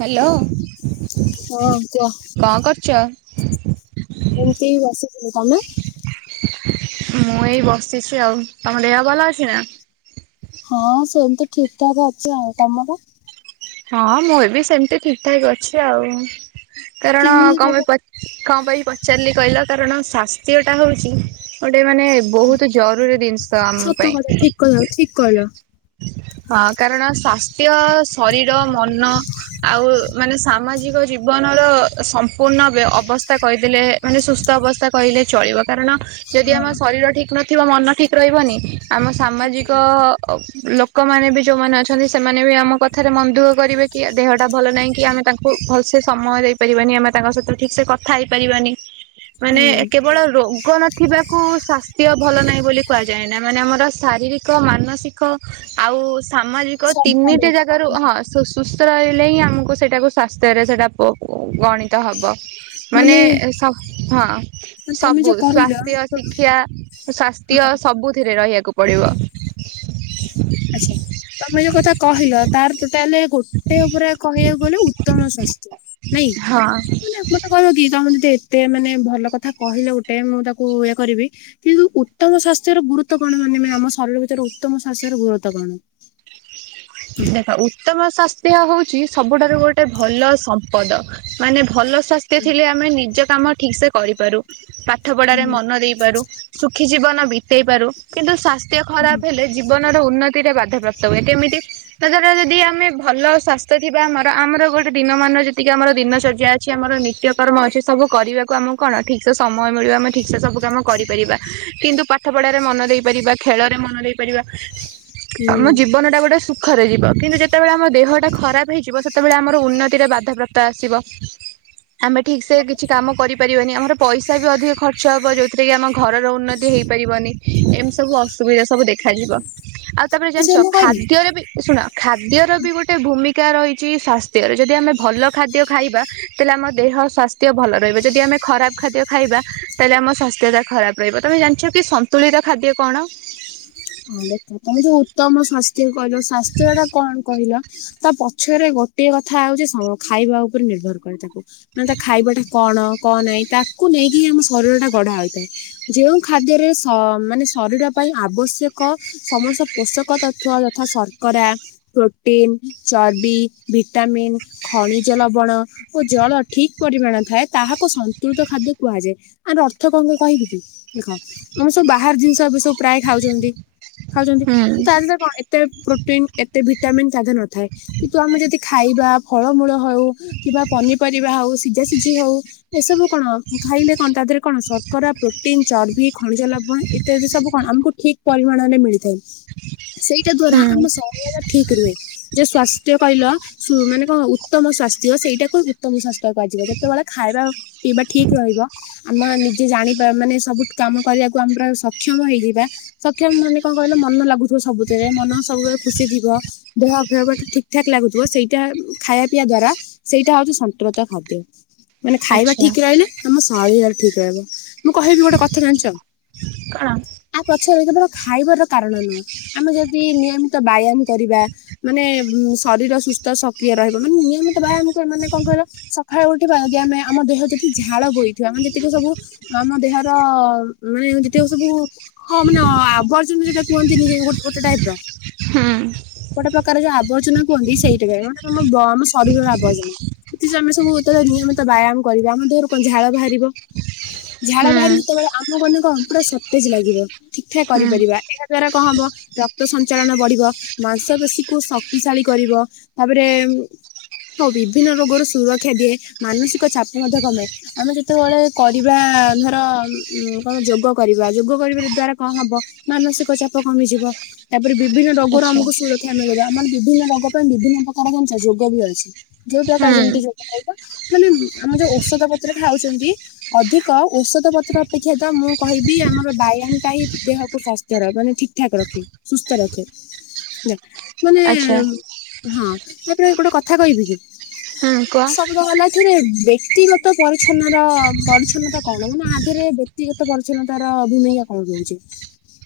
Hello. ହଁ କୁଅ? କଣ କରୁଚ? [inaudible] ଏମତି ବସିଥିଲି ତମେ? ମୁଁ ଏଇ ବସିଚି ଆଉ ତମ ଦେହ ଭଲ ଅଛି ନା? ହଁ ସେମିତି ଠିକ୍ ଠାକ୍ ଅଛି ଆଉ ତମର? ହଁ ମୁଁ ଏବି ସେମିତି ଠିକ୍ ଠାକ୍ ଅଛି ଆଉ କାରଣ କେମିତି କଣ କପାଇଁ ପଚା କଣ ପାଇଁ ପଚାରିଲି କହିଲ କାରଣ ସ୍ଵାସ୍ଥ୍ୟଟା ହଉଚି ଗୋଟେ ମାନେ ବହୁତ୍ ଜରୁରୀ ଜିନିଷ ଆମ ସତ କଥା ପାଇଁ। ଠିକ୍ କହିଲ ଠିକ୍ କହିଲ। ହଁ କାରଣ ସ୍ୱାସ୍ଥ୍ୟ, ଶରୀର, ମନ ଆଉ ମାନେ ସାମାଜିକ ଜୀବନର ସମ୍ପୂର୍ଣ୍ଣ ବ୍ୟ ଅବସ୍ଥା କହିଦେଲେ ମାନେ ସୁସ୍ଥ ଅବସ୍ଥା କହିଲେ ଚଳିବ କାରଣ ଯଦି ଆମ ହଁ। ଶରୀର ଠିକ୍ ନଥିବ ମନ ଠିକ୍ ରହିବନି ଆମ ସାମାଜିକ ଅଁ ଲୋକମାନେବି ଯୋଉମାନେ ଅଛନ୍ତି ସେମାନେବି ଆମ କଥାରେ ମନଦୁଃଖ କରିବେକି ଆଦେହଟା ଭଲ ନାହିଁକି ଆମେ ତାଙ୍କ କୁ ଭଲସେ ସମୟ ଦେଇ ପାରିବାନି ଆମେ ତାଙ୍କ ସହିତ ଠିକ୍ ସେ କଥା ହେଇପାରିବାନି ମାନେ ହୁଁ କେବଳ ରୋଗ ନ ଥିବାକୁ ସ୍ୱାସ୍ଥ୍ୟ ଭଲ ନାହିଁ ବୋଲି କୁହାଯାଏନା ମାନେ ଆମର ଶାରୀରିକ, ମାନସିକ ଆଉ ସାମାଜିକ ସବୁଆଡୁ ତିନିଟି ଯାକ୍ ହଁ ସୁ ସୁସ୍ଥ ରହିଲେ ହିଁ ଆମକୁ ସେଇଟାକୁ ସ୍ବାସ୍ଥ୍ୟରେ ସେଟା ପ, ଗଣି ତ ହବ ମାନେ ସ, ହଁ। ତମେ ସବୁ ଯୋଉ କହିଲ ହଁ ସ୍ଵାସ୍ଥ୍ୟ ଶିକ୍ଷା ସ୍ବାସ୍ଥ୍ୟ ସବୁଥିରେ ରହିବାକୁ ପଡ଼ିବ। ଆଚ୍ଛା ତମେ ଯୋଉ କଥା କହିଲ ତାର ଟୋଟାଲ ଗୋଟେ ଉପରେ କହିବାକୁ ଗଲେ ଉତ୍ତମ ସ୍ୱାସ୍ ନାଇଁ ହଁ। ମାନେ ତକଣକି ତମ ଯଦି ଏତେ ମାନେ ଭଲ କଥା କହିଲ ଗୋଟେ ମୁଁ ତାକୁ ଇଏ କରିବି କିନ୍ତୁ ଉତ୍ତମ ସ୍ୱାସ୍ଥ୍ୟର ଗୁରୁତ୍ୱ କଣ ମାନେ ଆମ ଶରୀର ଭିତରେ ଉତ୍ତମ ସ୍ୱାସ୍ଥ୍ୟର ଗୁରୁ ତ କଣ? ଦେଖା ଉ ଉତ୍ତମ ସ୍ୱାସ୍ଥ୍ୟ ହଉଛି ସବୁଠାରୁ ଗୋଟେ ଭଲ ସମ୍ପଦ ମାନେ ଭଲ ସ୍ୱାସ୍ଥ୍ୟ ଥିଲେ ଆମେ ନିଜ କାମ ଠିକସେ କରିପାରୁ ପାଠ ପଢାରେ ହୁଁ ମନ ଦେଇପାରୁ। ସୁଖୀ ଜୀବନ ବିତେଇ ପାରୁ, କିନ୍ତୁ ସ୍ଵାସ୍ଥ୍ୟ ହୁଁ। ଖରାପ ହେଲେ ଜୀ ଜୀବନ ର ଉନ୍ନତିରେ ବାଧାପାପ୍ତ ହୁଏ, କେମିତି ତଦ୍ଵାରା ଯଦି ଆମେ ଭଲ ସ୍ଵାସ୍ଥ୍ୟ ଥିବା ଆମର ଆମର ଗୋଟେ ଦିନମାନ ଯେତିକି ଆମର ଦିନଚର୍ଯ୍ୟା ଛି ଆମର ନିତ୍ୟକର୍ମ ଅଛି ସବୁ କରିବାକୁ ଆମକୁ କଣ ଠିକସେ ସମୟ ମିଳିବ। ଆମେ ଠିକସେ ସବୁ କାମ କରିପାରିବା। କିନ୍ତୁ ପାଠ ପଢାରେ ମନ ଦେଇପାରିବା, ଖେଳରେ ମନ ଦେଇ ପାରିବା। ହୁଁ। ଆମ ଜୀବନ ଟା ଗୋଟେ ସୁ ଖରେ ଯିବ, କିନ୍ତୁ ଯେତେବେଳେ ଆମ ଦେହଟା ଖରାପ ହେଇଯିବ ସେତେବେଳେ ଆମର ଉନ୍ନତିରେ ବାଧାପ୍ରାପ୍ତ ଆସିବ। ଆମେ ଠିକ୍ ସେ କିଛି କାମ କରିପାରିବାନି। ଆମର ପଇସା ବି ଅଧିକ ଖର୍ଚ୍ଚ ହବ, ଯୋଉଥିରେ କି ଆମ ଘରର ଉନ୍ନତି ହୋଇପାରିବନି। ଏମିତି ସବୁ ଅସୁ ସୁବିଧା ସବୁ ଦେଖାଯିବ। ଆଉ ତାପରେ ଜାଣିଛ ସେ ମୁଁ କହିବି ଖାଦ୍ୟରେ ବି ଏ ଶୁଣ ଖାଦ୍ୟର ବି ଗୋଟେ ଭୂମିକା ରହିଛି ସ୍ୱାସ୍ଥ୍ୟରେ, ଯଦି ଆମେ ଭଲ ଖାଦ୍ୟ ଖାଇବା ତାହେଲେ ଆମ ଦେହ ସ୍ୱାସ୍ଥ୍ୟ ଭଲ ରହିବ। ଯଦି ଆମେ ଖରାପ ଖାଦ୍ୟ ଖାଇବା ତାହେଲେ ଆମ ସ୍ୱାସ୍ଥ୍ୟଟା ଖରାପ ରହିବ। ତୋମେ ଜାଣିଛ କି ସନ୍ତୁଳିତ ଖାଦ୍ୟ କଣ? ହଁ ଦେଖ, ତୋମେ ଯୋଉ ଉତ୍ତମ ସ୍ୱାସ୍ଥ୍ୟ କହିଲ ସ୍ୱାସ୍ଥ୍ୟ ଟା କଣ କହିଲ? ତା ପଛରେ ଗୋଟିଏ କଥା ହଉଛି ସ-ଖାଇବା ଉପରେ ନିର୍ଭର କରେ ତାକୁ। ମାନେ ତା ଖାଇବାଟା କଣ କଣ ନାଇ ତାକୁ ନେଇକି ହିଁ ଆମ ଶରୀର ଟା ଗଢା ହୋଇଥାଏ। ଯେଉଁ ଖାଦ୍ୟରେ ଶ-ମାନେ ଶରୀଡ ପାଇଁ ଆବଶ୍ୟ କ ସମସ୍ତ ପୋଷକ ତତ୍ଥ ଯଥା ଶର୍କରା ପ୍ରୋଟିନ୍, ଚର୍ବି, ଭିଟାମିନ୍ ଖଣିଜ ଲବଣ ଓ ଜଳ ଠିକ ପରିମାଣ ଥାଏ ତାହାକୁ ସନ୍ତୁଳିତ ଖାଦ୍ୟ କୁହାଯାଏ। ଆର ଅର୍ଥ କଣ କଣ କହିବି କି? ଦେଖ ଆମେ ସବୁ ବାହାର ଜିନିଷ ଏବେ ସବୁ ପ୍ରାୟ ଖାଉଛନ୍ତି। ଖାଉଛନ୍ତି, ହୁଁ ତା ଦେହରେ କଣ ଏତେ ପ୍ରୋଟିନ୍ ଏତେ ଭିଟାମିନ୍ ତା ଦେହରେ ନଥାଏ। କିନ୍ତୁ ଆମେ ଯଦି ଖାଇବା ଫଳମୂଳ ହଉ କିମ୍ବା ପନିପରିବା ହଉ, ସିଝା ସିଝି ହଉ। ଏସବୁ କଣ ଖାଇଲେ କଣ ତା ଦେହରେ କଣ ଶର୍କରା, ପ୍ରୋଟିନ୍, ଚର୍ବି, ଖଣିଜ ଲବଣ ଏ ତେ ବି ସବୁ କଣ ଆମକୁ ଠିକ୍ ପରିମାଣରେ ମିଳିଥାଏ। ସେଇଟା ଦ୍ଵାରା ହୁଁ ଆମ ଶରୀର ର ଠିକ ରୁହେ। ଯେ ସ୍ୱାସ୍ଥ୍ୟ କହିଲ ସୁ-ମାନେ କଣ ଉତ୍ତମ ସ୍ୱାସ୍ଥ୍ୟ ସେଇଟାକୁ ଉତ୍ତମ ସ୍ୱାସ୍ଥ୍ୟ କୁହାଯିବ। ଯେତେବେଳେ ଖାଇବା ପିଇବା ଠିକ୍ ରହିବ ଆମ ନିଜେ ଜାଣି ପା-ମାନେ ସବୁ କାମ କରିବାକୁ ଆମେ ପୁରା ସକ୍ଷମ ହେଇଯିବା। ସକ୍ଷମ ମାନେ କଣ କହିଲ, ମନ ଲାଗୁଥିବ ସବୁଥିରେ ମନ ସବୁବେଳେ ଖୁସି ଥିବ। ଦେହ ଫେହ ବାକି ଠିକ୍ ଠାକ୍ ଲାଗୁଥୁବ ସେଇଟା ଖାଇବା ପିଇବା ଦ୍ଵାରା ସେଇଟା ହଉଛି ସନ୍ତଳିତ ଖାଦ୍ୟ। ମାନେ ଖାଇବା ଆଚ୍ଛା ଠିକ୍ ରହିଲେ ଆମ ଶରୀର ଠିକ୍ ରହିବ। ମୁଁ କହିବି ଗୋଟେ କଥା ଜାଣିଛ କଣ? ଛେଳି କେବଳ ଖାଇବାର କାରଣ ନୁହଁ, ଆମେ ଯଦି ନିୟମିତ ବ୍ୟାୟାମ କରିବା ମାନେ ଉଁ, ଶରୀର ସୁସ୍ଥ ସକ୍ରିୟ ରହିବ। ମାନେ ନିୟମିତ ବ୍ୟାୟାମ କଣ ମାନେ କଣ କହିଲ? ସଖାଳୁ ଉଠିବା ଯଦି ଆମେ ଆମ ଦେହ ଯଦି ଝାଳ ବୋଇଥିବ ଆମେ ଯେତିକି ସବୁ ଆମ ଦେହର ମାନେ ଯେତିକ ସବୁ ହଁ ମାନେ ଆବର୍ଜନ ଯେଟା କୁହନ୍ତିନି ଯେ ଗୋ-ଗୋଟେ ଟାଇପ୍ ର। ହଁ। ଗୋଟେ ପ୍ରକାର ଯୋଉ ଆବର୍ଜନା କୁହନ୍ତି ସେଇ [unintelligible] ମାନେ ତୋମ ବମ୍ ଶରୀରର ଆବର୍ଜନା। [unintelligible] ଯୋ ଆମେ ସବୁ ଯେତେଳେ ନିୟମିତ ବ୍ୟାୟାମ କରିବା ଆମ ଦେହରୁ କଣ ଝାଳ ବାହାରିବ। ଝାଳ ହୁଁ ବାହାରି ଯେତେବେଳେ ଆମ ମାନଙ୍କ ପୁରା ସତେଜ ଲାଗିବ। ଠିକ୍ ଠାକ ହୁଁ କରିପାରିବା। ଏହା ଦ୍ଵାରା କଣ ହବ? ରକ୍ତ ସଞ୍ଚାଳନ ବଢିବ, ମାଂସପେଶୀ କୁ ଶକ୍ତିଶାଳୀ କରିବ। ତାପରେ ଆଉ ବିଭିନ୍ନ ରୋଗର ସୁରକ୍ଷା ଦିଏ, ମାନସିକ ଚାପ ମଧ୍ୟ କମାଏ। ଆମେ ଯେତେବେଳେ କରିବା ଧର ଉଁ, କଣ ଯୋଗ କରିବା, ଯୋଗ କରିବାର ଦ୍ଵାରା କଣ ହବ ମାନସିକ ଚାପ କମିଯିବ। ତାପରେ ବିଭିନ୍ନ ରୋଗରୁ ଆଚ୍ଛା ଆମକୁ ସୁର କ୍ଷା ମିଳିବ, ଆମର ବିଭିନ୍ନ ରୋଗ ପାଇଁ ବିଭିନ୍ନ ପ୍ରକାର ଜିନିଷ, ଯୋଗ ବି ଅଛି। ଯୋଉ ପ୍ରକାର ଯେମିତି ହୁଁ ଯୋଗ କରିବା ମାନେ ଆମ ଯୋଉ ଔଷଧ ପତ୍ର ଖାଉଛନ୍ତି ଅଧିକ ଔଷଧ ପତ୍ର ଅପେକ୍ଷା ତ ମୁଁ କହିବି ଆମର ବ୍ୟାୟାମ ତାଇ ଦେହକୁ ସ୍ଵାସ୍ଥ୍ୟର ମାନେ ଠିକ ଠାକ ରଖେ ସୁସ୍ଥ ରଖେ ନା। ମାନେ ଆଚ୍ଛା ହଁ ତାପରେ ଗୋଟେ କଥା କହିବି କି ହୁଁ କୁହ। ସବୁଦ ଗଲା ଏଥିରେ ବ୍ୟକ୍ତିଗତ ପରିଚଛନ୍ନର ପରିଚ୍ଛନ୍ନତା କଣ ମାନେ ଆଦେହରେ ବ୍ୟକ୍ତିଗତ ପରିଚ୍ଛନ୍ନତାର ଭୂମିକା କଣ ରହୁଛି?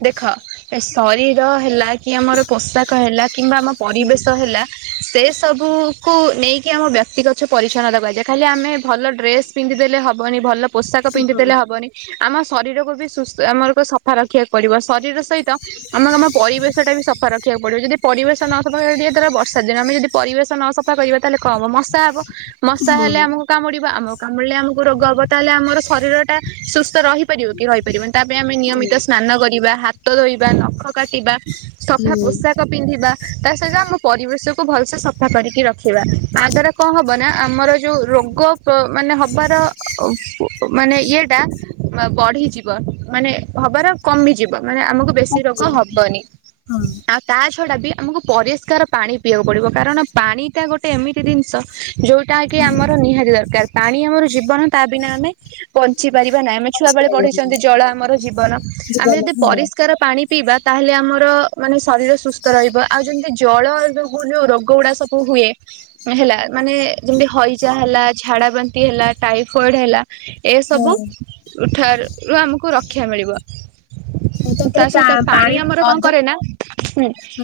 ଦେଖ ଏ ଶରୀର ହେଲା କି ଆମର ପୋଷାକ ହେଲା କିମ୍ବା ଆମ ପରିବେଶ ହେଲା ସେ ସବୁକୁୁ ନେଇକି ଆମ ବ୍ୟକ୍ତିଗଛ ପରିଚ୍ଛନତା କୁହାଯାଏ। ଖାଲି ଆମେ ଭଲ ଡ୍ରେସ ପିନ୍ଧିଦେଲେ ହବନି ଭଲ ପୋଷାକ ପିନ୍ଧିଦେଲେ ହବନି। ଆମ ଶରୀରକୁ ବି ସୁସ୍ଥ ଆମର ସଫା ରଖିବାକୁ ପଡିବ ଶରୀର ସହିତ ତ ଆମେ ଆମ ପରିବେଶ ଟା ବି ସଫା ରଖ ରଖିବାକୁ ପଡ଼ିବ ଯଦି ପରିବେଶ ନସଫା ଧର ବର୍ଷା ଦିନ ଆମେ ଯଦି ପରିବେଶ ନସଫା କରିବା ତାହେଲେ କଣ ହବ ମଶା ହେବ। ମଶା ହେଲେ ଆମକୁ କାମୁଡିବ ଆମକୁ କାମୁଡିଲେ ଆମକୁ ରୋଗ ହବ ତାହେଲେ ଆମର ଶରୀର ଟା ସୁସ୍ଥ ରହିପାରିବ କି ରହିପାରିବନି। ତା ପାଇଁ ଆମେ ନିୟମିତ ସ୍ନାନ କରିବା ହାତ ଧୋଇବା ନଖ କାଟିବା ସଫା ପୋଷାକ ପିନ୍ଧିବା ତା ସହିତ ଆମ ପରିବେଶକୁୁ ଭଲସେ ସଫା କରିକି ରଖିବା। ଆଗର କଣ ହବ ନା ଆମର ଯଉ ରୋଗ ମାନେ ହବାର ଅ ପ ମାନେ ଇଏଟା ମା ବଢିଯିବ ମାନେ ହବାର କମିଯିବ ମାନେ ଆମକୁ ବେଶୀ ରୋଗ ହେବନି। ଆ ତା ଛଡ଼ା ବି ଆମକୁ ପରିଷ୍କାର ପାଣି ପିଇବାକୁ ପଡ଼ିବ। କାରଣ ପାଣିଟା ଗୋଟେ ଏମିତି ଜିନିଷ ଯେଉଁ ଟା କିି ଆମର ନିହାତି ଦରକାର ପାଣି ଆମର ଜୀବନ ତା ବିନା ଆମେ ବଞ୍ଚି ପାରିବା ନାହିଁ। ଆମେ ଛୁଆବେଳେ ପଢିଛନ୍ତି ଜଳ ଆମର ଜୀବନ। ପରିସ୍କାର ପାଣି ପିଇବା ତାହେଲେ ଆମର ମାନେ ଶରୀର ସୁସ୍ଥ ରହିବ। ଆଉ ଯେମିତି ଜଳ ଯୋଗୁ ଯୋଉ ରୋଗଗୁଡା ସବୁ ହୁଏ ହେଲା ମାନେ ଯେମତି ହଇଜା ହେଲା ଝାଡା ବାନ୍ତି ହେଲା ଟାଇଫଏଡ ହେଲା ଏସବୁ ଉଠାରୁ ରୁ ଆମକୁ ରକ୍ଷା ମିଳିବ। ତା ତାପରେ ସହିତ ପାଣି ଆମର କଣ ଅଦା କରେ ନା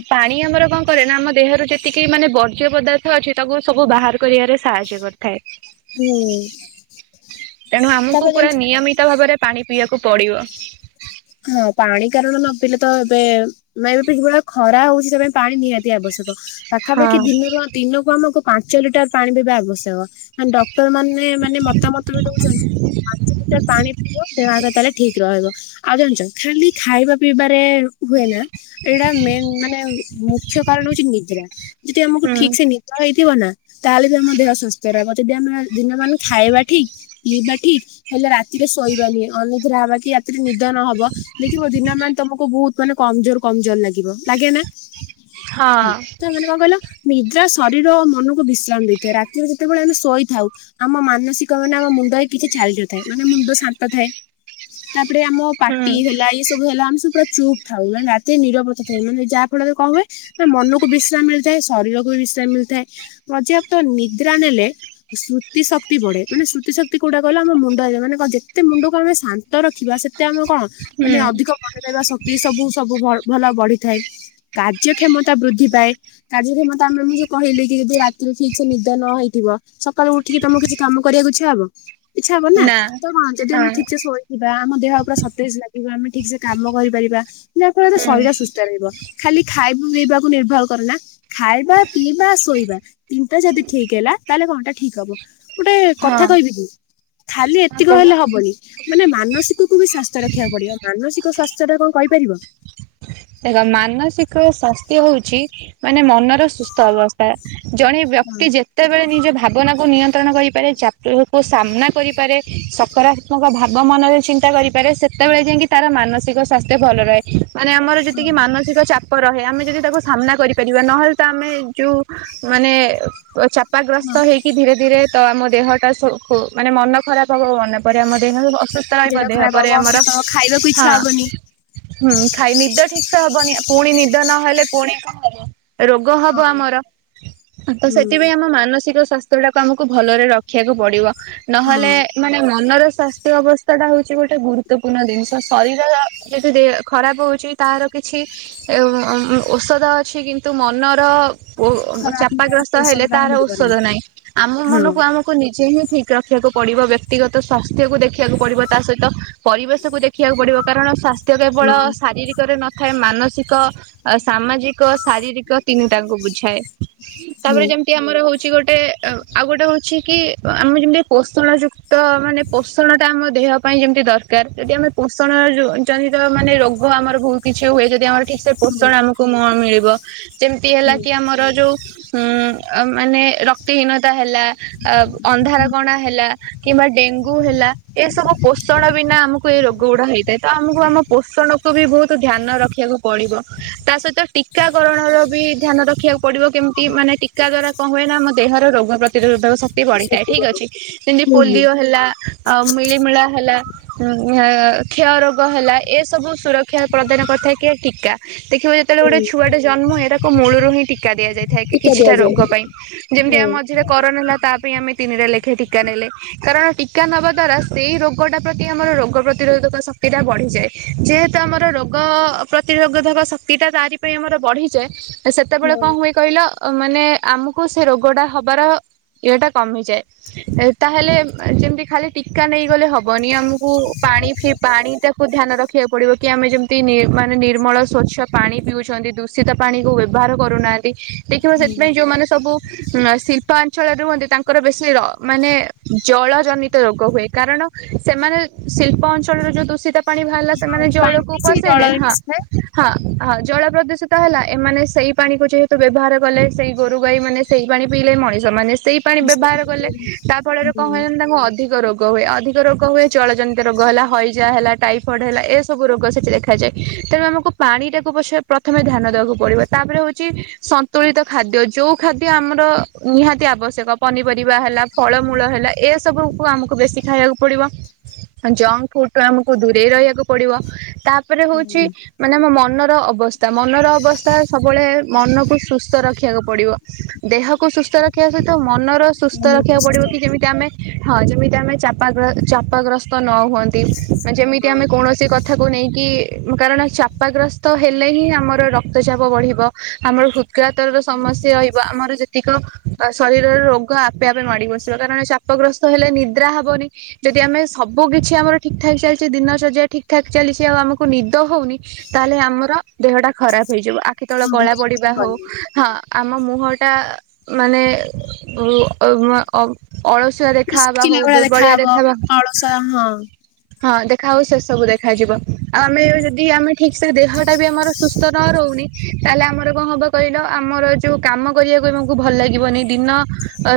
ପାଣି ଆମର କଣ କରେ ନା ଆମ ଦେହର ଯେତିକି ମାନେ ବର୍ଜ୍ୟ ପଦାର୍ଥ ଅଛି ତାକୁ ସବୁ ବାହାର କରିବାରେ ସାହାଯ୍ୟ କରିଥାଏ। ହୁଁ ତେଣୁ ଆମକୁ ତାପରେ ପୁରା ଜାଣିଛ ନିୟମିତ ଭାବରେ ପାଣି ପିଇବାକୁ ପଡିବ। ହଁ ପାଣି କାରଣ ନପିଇଲେ ତ ଏବେ ମେ ଏବେ କିଭଳିଆ ଖରା ହଉଛି ସେଥିପାଇଁ ପାଣି ନିହାତି ଆବଶ୍ୟକ ପାଖାପାଖି ହୁଁ ଦିନରୁ ଦିନକୁ ଆମକୁ ପାଞ୍ଚ ଲିଟର ପାଣି ପଇବା ଆବଶ୍ୟକ। ମାନେ ଡକ୍ଟର ମାନେ ମାନେ ମତାମତ ବି ଦଉଛନ୍ତି। ପାଞ୍ଚ ଲିଟର ପାଣି ପିଇବ ଦେହ ହାତ ତାହେଲେ ଠିକ ରହିବ। ଆଉ ଜାଣିଛ ଖାଲି ଖାଇବା ପିଇବାରେ ହୁଏନା ଏଇଟା ମେନ୍ ମାନେ ମୁଖ୍ୟ କାରଣ ହଉଛି ନିଦ୍ରା ଯଦି ଆମକୁ ଠିକ ସେ ନି ଦ ହେଇଥିବ ନା ତାହେଲେ ବି ଆମ ଦେହ ସୁସ୍ଥ ରହିବ। ଯଦି ଆମେ ଦିନ ମାନେ ଖାଇବା ଠିକ ପିଇବା ଠିକ ହେଲେ ରାତିରେ ଶୋଇବାନିି ଅନିଦ୍ରା ହେବା କି ରାତିରେ ନିଦ ନହବ ଦେଖ ଖିବ ଦିନ ମାନ ତମକୁ ବହୁତ ମାନେ କମଜୋର କମଜୋର ଲାଗିବ ଲାଗେନା। ହଁ ତ ମାନେ କଣ କହିଲ ନିଦ୍ରା ଶରୀର ଓ ମନକୁ ବିଶ୍ରାମ ଦେଇଥାଏ ରାତିରେ ଯେତେବେଳେ ଆମେ ଶୋଇଥାଉ ଆମ ମାନସିକ ମାନେ ଆମ ମୁଣ୍ଡରେ କିଛି ଛାଳି ନଥାଏ ମାନେ ମୁଣ୍ଡ ଶାନ୍ତ ଥାଏ। ତାପରେ ଆମ ହୁଁ ପାଟି ହେଲା ଇଏ ସବୁ ହେଲା ଆମେ ସବୁ ପୁରା ଚୁପ୍ ଥାଉ ମାନେ ରାତିରେ ନିରବତା ଥାଏ ମାନେ ଯାହା ଫଳରେ କଣ ହୁଏ ନା ମନକୁ ବିଶ୍ରାମ ମିଳିଥାଏ ଶରୀରକୁ ବିଶ୍ରାମ ମିଳିଥାଏ। ପର୍ଯ୍ୟାପ୍ତ ନିଦ୍ରା ନେଲେ ସ୍ମୁତି ଶକ୍ତି ବଢେ ମାନେ ସ୍ମୁତି ଶକ୍ତି କୋଉଟା କହିଲ ଆମ ମୁଣ୍ଡ ମାନେ ଯେତେ ମୁଣ୍ଡକୁ ଆମେ ଶାନ୍ତ ରଖିବା ସେ ତେ ଆମେ କଣ ହୁଁ ମାନେ ଅଧିକ ମନେ ରହିବା ଶକ୍ତି ସବୁ ସବୁ ଭଲ ଭଲ ବଢିଥାଏ। କାର୍ଯ୍ୟକ୍ଷ୍ଷମତା ବୃଦ୍ଧି ପାଏ। କାର୍ଯ୍ୟକ୍ଷମତା ଆମେ ମୁଁ ଯୋଉ କହିଲି କି ଯଦି ରାତିରୁ ଠିକ୍ ସେ ନିଦ ନ ହେଇଥିବ ସକ୍ ସକାଳୁ ଉଠିକି ତମକୁ କିଛି କାମ କରିବାକୁ ଇଚ୍ଛା ହବ? ଇଚ୍ଛା ହବନି ନା ତ କଣ ଯଦି ହଁ ଆମେ ଠିକ୍ ସେ ଶୋଇଥିବା ଆମ ଦେହ ପୁରା ସତେଜ ଲାଗିବ ଆମେ ଠିକ୍ ସେ କାମ କରିପାରିବା ଯାହାଫଳରେ ହୁଁ ଶରୀର ସୁ ସୁସ୍ଥ ରହିବ ଖାଲି ଖାଇବା ପିଇବାକୁ ନିର୍ଭର କରନା ଖାଇବା ପିଇବା ଶୋଇବା ତିନିଟା ଯଦି ଠିକ ହେଲା ତାହେଲେ କଣଟା ଠିକ ହବ? ଗୋଟେ ହଁ କଥା କହିବିି କି ଖାଲି ହଁ ଏତିକ କହୁନ। ହେଲେ ହବନି ମାନେ ମାନସି କ ବି ସାସ୍ଥ ରଖିବାକୁ ପଡିବ। ମାନସିକ ସ୍ୱାସ୍ଥ୍ୟ ଟା କଣ କହିପାରିବ? ଦେଖ ମାନସିକ ସ୍ୱାସ୍ଥ୍ୟ ହଉଚି ମାନେ ମନର ସୁସ୍ଥ ଅବସ୍ଥା। ଜଣେ ହଁ ବ୍ୟକ୍ତି ଯେ ତେବେଳେ ନିଜ ଭାବନାକୁ ନିୟନ୍ତ୍ରଣ କରିପାରେ ଚାପକୁ ସାମ୍ନା କରିପାରେ ସକରା ତ୍ମକ ଭାବ ମନରେ ଚିନ୍ତା କରିପାରେ ସେତେବେଳେ ଯାଇକି ତାର ମାନସିକ ସ୍ୱାସ୍ଥ୍ୟ ଭଲ ରହେ। ମାନେ ଆମର ହଁ ଯେତିକି ହଁ। ମାନସିକ ଚା ପ ରହେ ଆମେ ଯଦି ତାକୁ ସାମ୍ନା କରିପାରିବା ନହେଲେ ତ ଆମେ ଯୋଉ ମାନେ ଅ ଚା ପାଗ୍ରସ୍ତ ହେଇକି ଧୀରେ ଧୀରେ ତ ଆମ ଦେହଟା ସୋଖ ମାନେ ମନ ଖରାପ ହବ ମନ୍ ପରେ ଆମ ଦେହ ଅ ସୁସ୍ଥ ରହିବ ଦେହ ଖରାପ ପରେ ହବ ଆମର ଅସୁସ୍ଥ ହବ ଖାଇବାକୁ ଇଚ୍ଛା ହଁ। ହବନି। ହୁଁ ଖାଇ ନିଦ ଠିକ ସେ ହବନି ପୁଣି ନିଦ ନହେଲେ ପୁଣି ରୋଗ ହବ ହଁ ଆମର। ତ ହୁଁ। ସେଥିପାଇଁ ଆମ ମାନସିକ ସ୍ୱାସ୍ଥ୍ୟଟୁାକୁ ଆମକୁ ଭଲରେ ରଖ ଖିବାକୁ ପଡିବ। ନହଲେ ହଁ ମାନେ ମନର ସ୍ୱାସ୍ଥ୍ୟ ଅବସ୍ଥା ଟା ହଉଚି ଗୋଟେ ଗୁରୁତ୍ୱପୂର୍ଣ୍ଣ ଜିନିଷ। ଶରୀରର ଯଦି ଖରାପ ହେଉଚି ତାହାର କିଛି ଉଁ ଔଷଧ ଅଛି। କିନ୍ତୁ ମନର ଓ ଓ ଖରାପ ଚାପାଗ୍ରସ୍ତ ଔଷଧ ହେଲେ ତାହା ତାର ମିଳିବନି। ଔଷଧ ନାହିଁ। ଆମ ହଁ ମନକୁ ଆମ କୁ ନିଜେ ହିଁ ଠିକ ରଖିବାକୁ ପଡିବ ବ୍ୟକ୍ତିଗତ ସ୍ୱାସ୍ଥ୍ୟ କୁ ଦେଖିବାକୁ ପଡିବ ତା ସହିତ ପରିବେଶକୁୁ ଦେଖିବାକୁ ପଡିବ କାରଣ ସ୍ୱାସ୍ଥ୍ୟ କେବଳ ହଁ ଶାରୀରି କରେ ନଥାଏ ମାନସିକ ଆ ସାମାଜି କ ଶାରୀରିକ ତିନି ଟା କୁ ବୁଝାଏ। ହୁଁ ତାପରେ ଯେମ ତି ଆମର ହଉଚି ଗୋଟେ ଅ ଆଉ ଗୋଟେ ହଉଛି କି ଆମେ ଯେମିତି ପୋଷଣ ଯୁ କ୍ତ ମାନେ ପୋଷଣଟା ଆମ ଦେହ ପାଇଁ ଯେମିତି ଦରକାର। ଯଦି ଆମେ ପୋଷଣ ର ଛନ୍ତି ତ ମାନେ ରୋଗ ଆମର ବହୁତ କିଛି ହୁଏ ଯଦି ଆମର ଠିକ ସେ ହୁଁ ପୋଷଣ ଆମକୁ ନ ମିଳିବ। ଯେମିତି ହେଲା ହୁଁ କି ଆମର ଯୋଉ ଉଁ ଆଉ ମାନେ ରକ୍ତହୀନତା ହେଲା ଆ ଅନ୍ଧାର କଣା ହେଲା କିମ୍ବା ଡେଙ୍ଗୁ ହେଲା ଏ ସବୁ ପୋଷଣ ବିନା ଆମକୁ ଏଇ ରୋଗ ଗୁଡା ହେଇଥାଏ। ତ ଆମକୁ ଆମ ପୋଷଣକୁ ବି ବହୁତ ଧ୍ୟାନ ରଖିବାକୁ ପଡିବ। ତା ସହିତ ଟୀକରଣର ର ବି ଧ୍ୟାନ ରଖିବାକୁ ପଡିବ କେମିତି ମାନେ ଟିକା ଦ୍ଵାରା କଣ ହୁଏ ନା ଆମ ଦେହର ରୋଗ ପ୍ରତିରୋଧକ ଶକ୍ତି ବଢିଥାଏ ଠିକ ହୁଁ। ଅଛି। ସେମିତି ହୁଁ ପୋଲିଓ ହେଲା ଆଉ ମିଳିମିଳା ହେଲା ଉଁ କ୍ଷୟରୋ ଗ ହେଲା ଏ ସବୁ ସୁରକ୍ଷା ପ୍ରଦାନ କରିଥାଏ କିଏ ଟୀକା। ଦେଖିବ ଯେତେବେଳେ ଗୋଟେ ହୁଁ ଛୁଆଟେ ଜନ୍ମ ଏଟାକୁ ମୂଳରୁ ହିଁ ଟୀକା ଦିଆଯାଇଥାଏ ଟୀକା କିଛିଟା ଦିଆଯାଏ। ରୋଗ ପାଇଁ। ଯେମିତି ହଁ ଆମ [unintelligible] କରୋନା ହେଲା ତା ପାଇଁ ଆମେ ତିନିଟା ଲେଖାଏ ଟିକା ନେଲେ। କାରଣ ଟୀକା ନବା ଦ୍ଵାରା ସେଇ ରୋଗ ଟା ପ୍ରତି ଆମର ରୋଗ ପ୍ରତିରୋଧକ ଶ କ୍ତିଟା ବଢିଯାଏ। ଯେହେତୁ ଆମର ରୋଗ ପ୍ରତିରୋଗଧକ ଶକ୍ତିଟା ତାରି ପାଇଁ ଆମର ବଢିଯାଏ ତ ସେତେବେଳେ ହଁ କଣ ହୁଏ କହିଲ ମାନେ ଆମକୁ ସେ ରୋଗ ଟା ହବାର ଇଏଟା କମିଯାଏ। ତାହେଲେ ଯେମିତି ଖାଲି ଟିକା ନେଇଗଲେ ହବନି ଆମକୁ ପାଣି ଫି ପାଣି ଟାକୁ ଧ୍ୟାନ ରଖିବାକୁ ପଡିବ କି ଆମେ ଯେମିତି ନି ମାନେ ନିର୍ମଳ ସ୍ଵଚ୍ଛ ପାଣି ପିଉଛନ୍ତି। ଦୂ ଷିତ ପାଣି କୁ ବ୍ୟବହାର କରୁନାହାନ୍ତି। ଦେଖିବ ହୁଁ ସେଥିପାଇଁ ଯୋଉମାନେ ସବୁ ଉଁ ସି ଳ୍ପା ଅଞ୍ଚଳରେ ରୁହନ୍ତି ତାଙ୍କର ବେଶୀ ର ମାନେ ଜଳ ଜନିତ ରୋଗ ହୁଏ। କାରଣ ସେମାନେ ଶିଳ୍ପ ଅଞ୍ଚଳରେ ଯୋଉ ଦୂଷିତ ପାଣି ବାହାରିଲା ଆଉ ସେମାନେ ପାଣି ଜଳକୁ ବି ସେଇ ପଶେଇଲେ ଜଳରେ ହଁ। ମିଶିଥାଏ। ହଁ ହଁ ଜଳ ପ୍ରଦୂଷିତ ହେଲା ଏମାନେ ସେଇ ପାଣି କୁ ଯେହେତୁ ବ୍ୟବହାର କଲେ ସେଇ ଗୋରୁ ଗାଈ ମାନେ ସେଇ ପାଣି ପିଇଲେ ମଣିଷ ମାନେ ସେଇ ପାଣି ବ୍ୟବହାର କଲେ ତା ଫଳରେ କଣ ହୁଏ ତାଙ୍କୁ ଅଧିକ ରୋ ଗ ହୁଏ। ଅଧିକ ରୋଗ ହୁଏ ଜଳଜନିତ ରୋଗ ହେଲା ହଇଜା ହେଲା ଟାଇଫଏଡ଼୍ ହେଲା ଏସବୁ ରୋଗ ସେଠି ଦେଖାଯାଏ। ତେଣୁ ଆମକୁ ପାଣିଟାକୁ ପଛେ ପ୍ରଥମେ ଧ୍ୟାନ ଦେବାକୁ ପଡିବ। ତାପରେ ହଉଚି ସନ୍ତୁଳିତ ଖାଦ୍ୟ ଯୋଉ ଖାଦ୍ୟ ଆମର ନିହାତି ଆବଶ୍ୟକ ପନିପରିବା ହେଲା ଫଳମୂଳ ହେଲା ଏ ସବୁକୁ ଆମକୁ ବେଶୀ ଖାଇବାକୁ ପଡିବ। ଜଙ୍କ ଫୁଡଠୁ ଆମକୁ ଦୂରେଇ ରହିବାକୁ ପଡିବ ତାପରେ ହଉଛି ମାନେ ଆମ ମନର ଅବସ୍ଥା ମନର ଅବସ୍ଥା ସବୁବେଳେ ମନକୁ ସୁସ୍ଥ ରଖିବାକୁ ପଡିବ। ଦେହକୁ ସୁସ୍ଥ ରଖିବା ସହିତ ମନର ସୁସ୍ଥ ରଖିବାକୁ ପଡିବ କି ଯେମିତି ଆମେ ହଁ ଯେମିତି ଆମେ ଚାପାଗ୍ର ଚାପାଗ୍ରସ୍ତ ନ ହୁଅ ମାନେ ଯେମିତି ଆମେ କୌଣସି କ ଥାକୁ ନେଇକି କାରଣ ଚାପାଗ୍ରସ୍ତ ହେଲେ ହିଁ ଆମର ରକ୍ତଚାପ ବଢ଼ିବ। ଆମର ହୃତଘାତ ର ସମସ୍ୟା ରହିବ ଆମର ଯେତିକ ଶରୀରର ରୋ ଗ ଆପେ ଆପେ ମାଡି ବସିବ କାରଣ ଚାପ ଗ୍ରସ୍ତ ହେଲେ ନିଦ୍ରା ହବନି ଯଦି ଆମେ ସବୁ କିଛି ଆମର ଠିକ୍ ଠାକ୍ ଚାଲିଛି ଦିନ ଶଯ୍ୟା ଠିକ୍ ଠାକ୍ ଚାଲିଛି ଆଉ ଆମକୁ ନିଦ ହେଉନି ତାହେଲେ ଆମର ଦେହଟା ଖରାପ ହେଇଯିବ। ଆଖି ତଳ କଳା ପଡିବା ହଉ ହଁ ଆମର ମୁହଁଟା ମାନେ ଉ-ଉ-ଅ-ଅ ଅଳସୁଆ ଦେଖାବା ହଉ ଦୁର୍ବଳିଆ ଦେଖାବା ସା ହଁ। ହଁ ଦେଖା ହଉ ସେ ସବୁ ଦେଖାଯିବ ଆଉ ଆମେ ଯଦି ଆମେ ଠିକ ସେ ଦେହଟା ବି ଆମର ସୁସ୍ଥ ନ ରହୁନି ତାହେଲେ ଆମର କଣ ହବ କହିଲ ଆମର ଯୋଉ କାମ କରିବାକୁ ଆମକୁ ଭଲ ଲାଗିବନି ଦିନ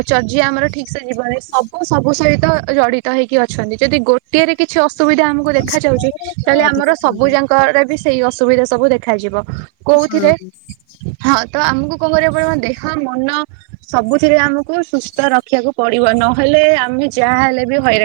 ଚର୍ଯ୍ୟା ଆମର ଠିକ ସେ ଯିବନି ସବୁ ସବୁ ସହିତ ଜଡିତ ହେଇକି ଅଛନ୍ତି ଯଦି ଗୋଟିଏରେ କିଛି ଅସୁବିଧା ଆମକୁ ଦେଖାଯାଉଛି ଅସୁବିଧା ତାହେଲେ ଅଧିକ ଆମର ପଡିବ ସବୁଯାଙ୍କରେ ବି ସେଇ ଅସୁବିଧା ସବୁ ଦେଖାଯିବ ହଁ। କୋଉଥିରେ ହଁ ତ ଆମକୁ କଣ କରିବା ପଡ଼ିବ ନାଁ ଦେହ ମନ ସବୁଥିରେ ଆମକୁ ସୁସ୍ଥ ରଖିବାକୁ ପଡିବ ନହେଲେ ଆମେ ଯାହାହେଲେ ବି ହଇରାଣ